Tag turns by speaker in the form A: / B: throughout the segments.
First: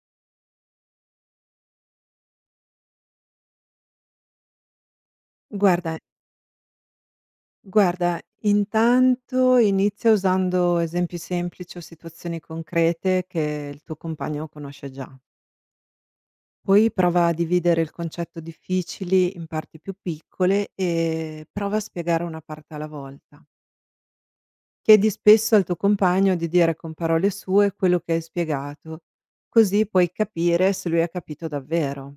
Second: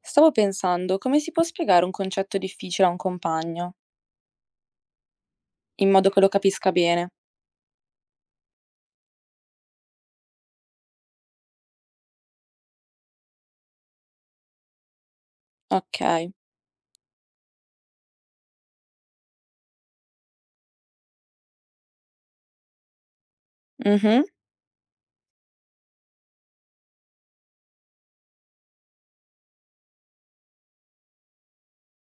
A: Stavo pensando, come si può spiegare un concetto difficile a un compagno, in
B: Guarda
A: modo che lo capisca bene?
B: guarda, intanto inizia usando esempi semplici o situazioni concrete che il tuo compagno conosce già.
A: Okay.
B: Poi prova a dividere il concetto difficili in parti più piccole e prova a spiegare una parte alla volta.
A: Mh-mh.
B: Chiedi spesso al tuo compagno di dire con parole sue quello che hai spiegato, così puoi capire se lui ha capito davvero.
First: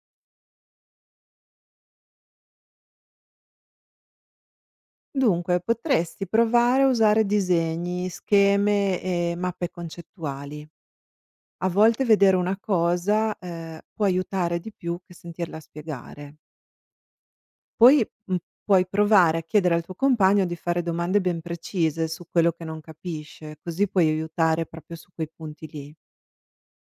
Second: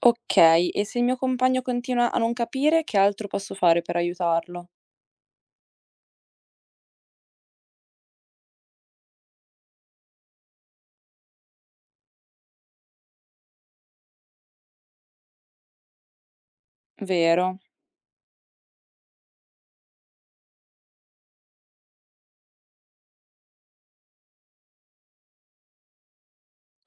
A: Okay, e se il mio compagno continua a non capire, che altro posso fare per aiutarlo?
B: Dunque, potresti provare a usare disegni, scheme e mappe concettuali. A volte vedere una cosa, può aiutare di più che sentirla spiegare.
A: Vero.
B: Poi, mhmm, Puoi provare a chiedere al tuo compagno di fare domande ben precise su quello che non capisce, così puoi aiutare proprio su quei punti lì.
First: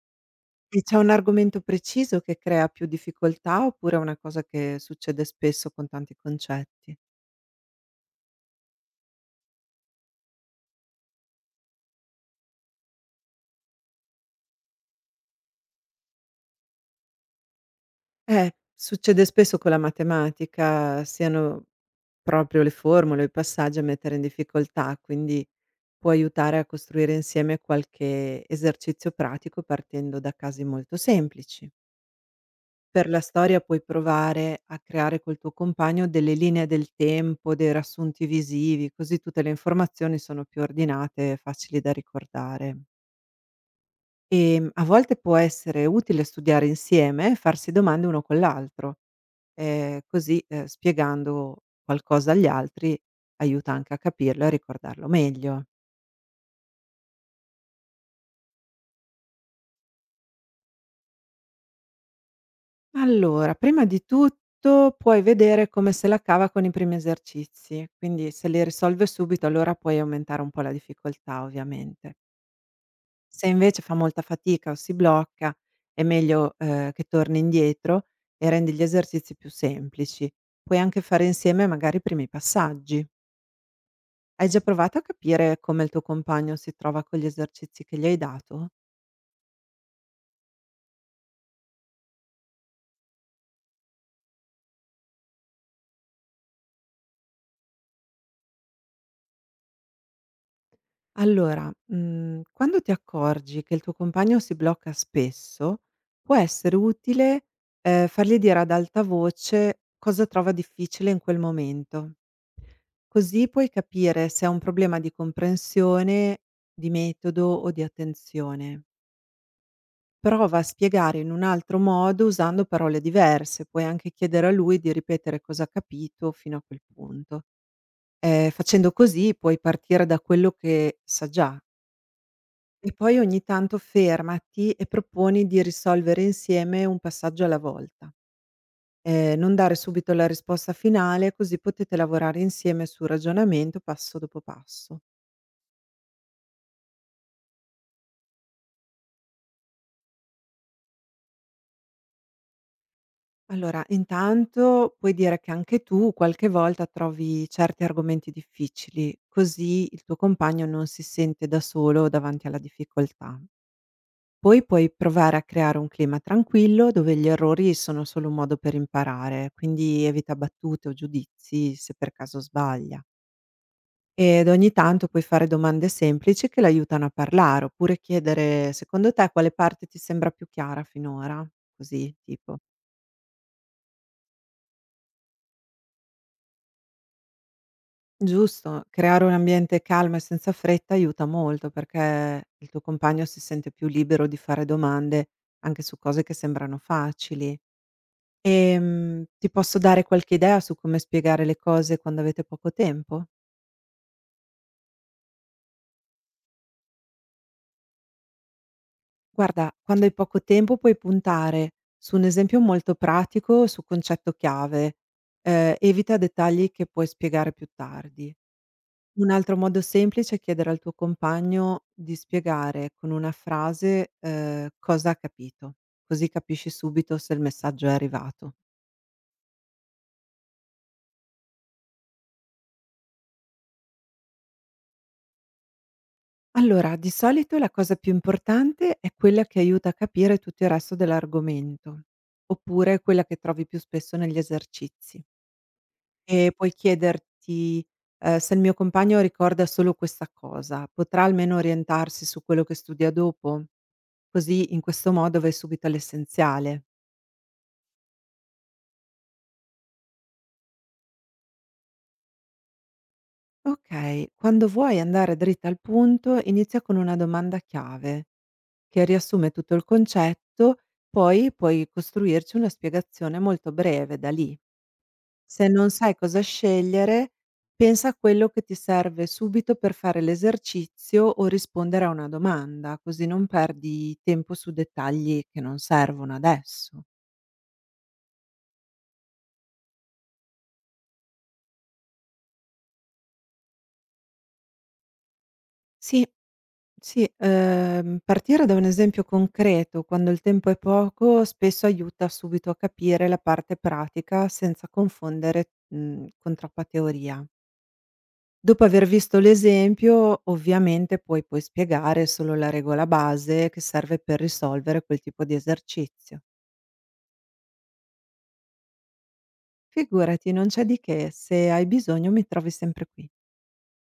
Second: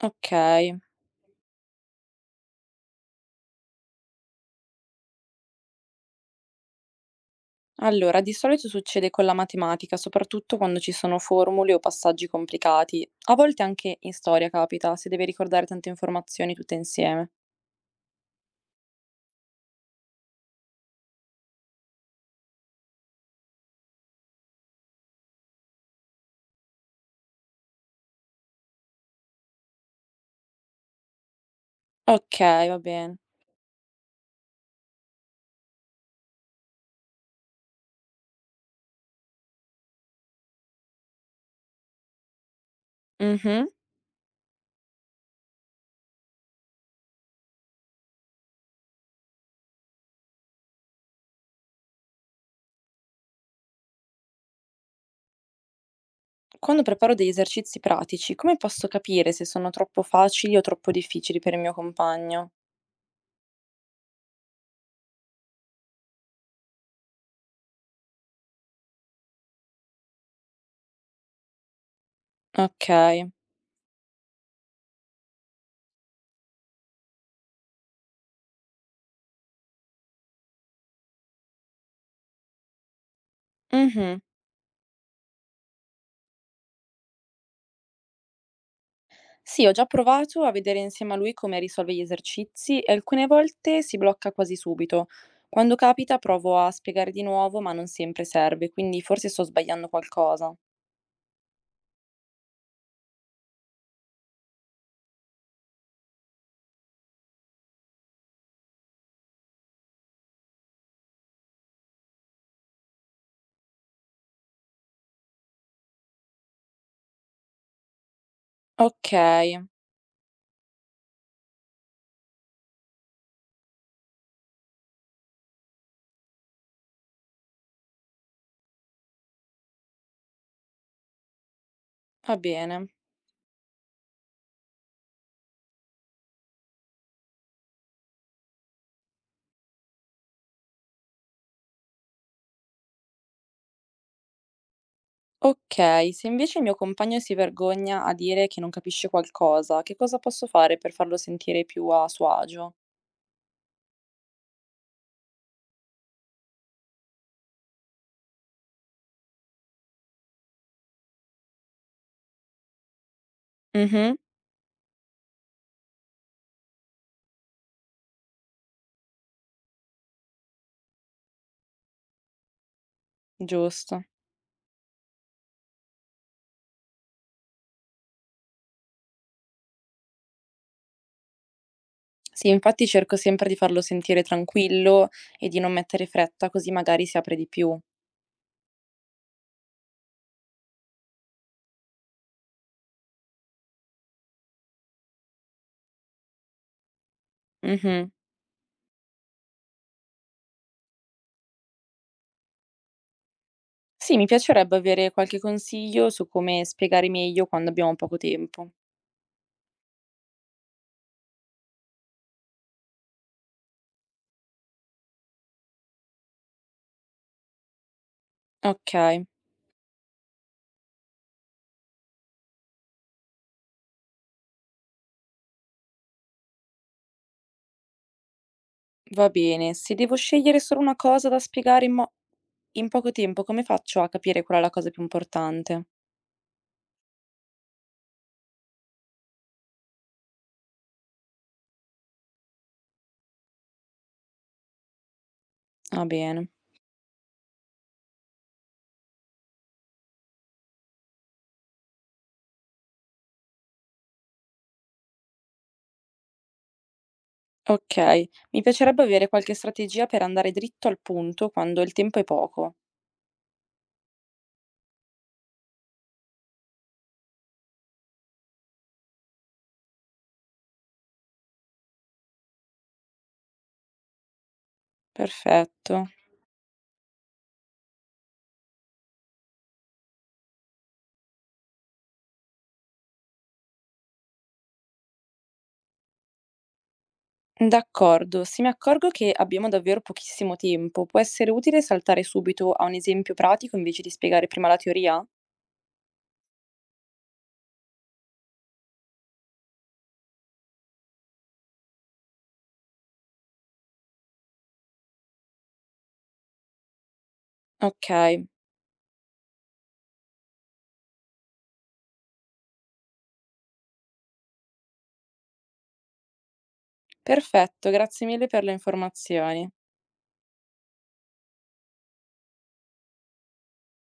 A: Okay.
B: E c'è un argomento preciso che crea più difficoltà oppure è una cosa che succede spesso con tanti concetti?
A: Allora, di solito succede con la matematica, soprattutto quando ci sono formule o passaggi complicati. A volte anche in storia capita, se deve ricordare tante informazioni tutte insieme.
B: Succede spesso con la matematica, siano proprio le formule, o i passaggi a mettere in difficoltà, quindi può aiutare a costruire insieme qualche esercizio pratico partendo da casi molto semplici.
A: Okay, va
B: Per
A: bene.
B: la storia puoi provare a creare col tuo compagno delle linee del tempo, dei riassunti visivi, così tutte le informazioni sono più ordinate e facili da ricordare.
A: Mh-mh.
B: E a volte può essere utile studiare insieme e farsi domande uno con l'altro. Spiegando qualcosa agli altri aiuta anche a capirlo e a ricordarlo meglio.
A: Quando preparo degli esercizi pratici, come posso capire se sono troppo facili o troppo difficili per il mio compagno?
B: Allora, prima di tutto puoi vedere come se la cava con i primi esercizi, quindi se li risolve subito allora puoi aumentare un po' la difficoltà ovviamente.
A: Ok.
B: Se invece fa molta fatica o si blocca è meglio, che torni indietro e rendi gli esercizi più semplici. Puoi anche fare insieme magari i primi passaggi.
A: Mhm.
B: Hai già provato a capire come il tuo compagno si trova con gli esercizi che gli hai dato?
A: Sì, ho già provato a vedere insieme a lui come risolve gli esercizi e alcune volte si blocca quasi subito. Quando capita provo a spiegare di nuovo, ma non sempre serve, quindi forse sto sbagliando qualcosa.
B: Quando ti accorgi che il tuo compagno si blocca spesso, può essere utile, fargli dire ad alta voce cosa trova difficile in quel momento. Così puoi capire se è un problema di comprensione, di metodo o di attenzione.
A: Ok,
B: Prova a spiegare in un altro modo usando parole diverse, puoi anche chiedere a lui di ripetere cosa ha capito fino a quel punto. Facendo così puoi partire da quello che sa già
A: va bene.
B: e poi ogni tanto fermati e proponi di risolvere insieme un passaggio alla volta. Non dare subito la risposta finale, così potete lavorare insieme sul ragionamento passo dopo passo.
A: Ok, se invece il mio compagno si vergogna a dire che non capisce qualcosa, che cosa posso fare per farlo sentire più a suo agio?
B: Allora, intanto puoi dire che anche tu qualche volta trovi certi argomenti difficili, così il tuo compagno non si sente da solo davanti alla difficoltà.
A: Mhm.
B: Poi puoi provare a creare un clima tranquillo dove gli errori sono solo un modo per imparare, quindi evita battute o giudizi se per caso sbaglia.
A: Giusto.
B: Ed ogni tanto puoi fare domande semplici che l'aiutano a parlare, oppure chiedere secondo te quale parte ti sembra più chiara finora? Così
A: Sì,
B: tipo.
A: infatti cerco sempre di farlo sentire tranquillo e di non mettere fretta, così magari si apre di più.
B: Giusto, creare un ambiente calmo e senza fretta aiuta molto perché il tuo compagno si sente più libero di fare domande anche su cose che sembrano facili.
A: Mh-mh.
B: Ti posso dare qualche idea su come spiegare le cose quando avete poco tempo?
A: Sì, mi piacerebbe avere qualche consiglio su come spiegare meglio quando abbiamo poco tempo.
B: Guarda, quando hai poco tempo puoi puntare su un esempio molto pratico, su concetto chiave. Evita dettagli che puoi spiegare più tardi.
A: Okay,
B: Un altro modo semplice è chiedere al tuo compagno di spiegare con una frase, cosa ha capito, così capisci subito se il messaggio è arrivato.
A: va bene. Se devo scegliere solo una cosa da spiegare in poco tempo, come faccio a capire qual è la cosa più importante?
B: Allora, di solito la cosa più importante è quella che aiuta a capire tutto il resto dell'argomento, oppure quella che trovi più spesso negli esercizi.
A: Va bene.
B: E puoi chiederti, se il mio compagno ricorda solo questa cosa, potrà almeno orientarsi su quello che studia dopo? Così in questo modo vai subito all'essenziale.
A: Okay, mi piacerebbe avere qualche strategia per andare dritto al punto quando il tempo è poco.
B: Okay, quando vuoi andare dritta al punto inizia con una domanda chiave che riassume tutto il concetto, poi puoi costruirci una spiegazione molto breve da lì. Se non
A: Perfetto.
B: sai cosa scegliere, pensa a quello che ti serve subito per fare l'esercizio o rispondere a una domanda, così non perdi tempo su dettagli che non servono adesso.
A: D'accordo, se mi accorgo che abbiamo davvero pochissimo tempo, può essere utile saltare subito a un esempio pratico invece di spiegare prima la teoria?
B: Sì, sì, partire da un esempio concreto quando il tempo è poco spesso aiuta subito a capire la parte pratica senza confondere, con troppa teoria.
A: Ok,
B: Dopo aver visto l'esempio, ovviamente poi puoi spiegare solo la regola base che serve per risolvere quel tipo di esercizio.
A: perfetto, grazie mille per le informazioni.
B: Figurati, non c'è di che, se hai bisogno mi trovi sempre qui.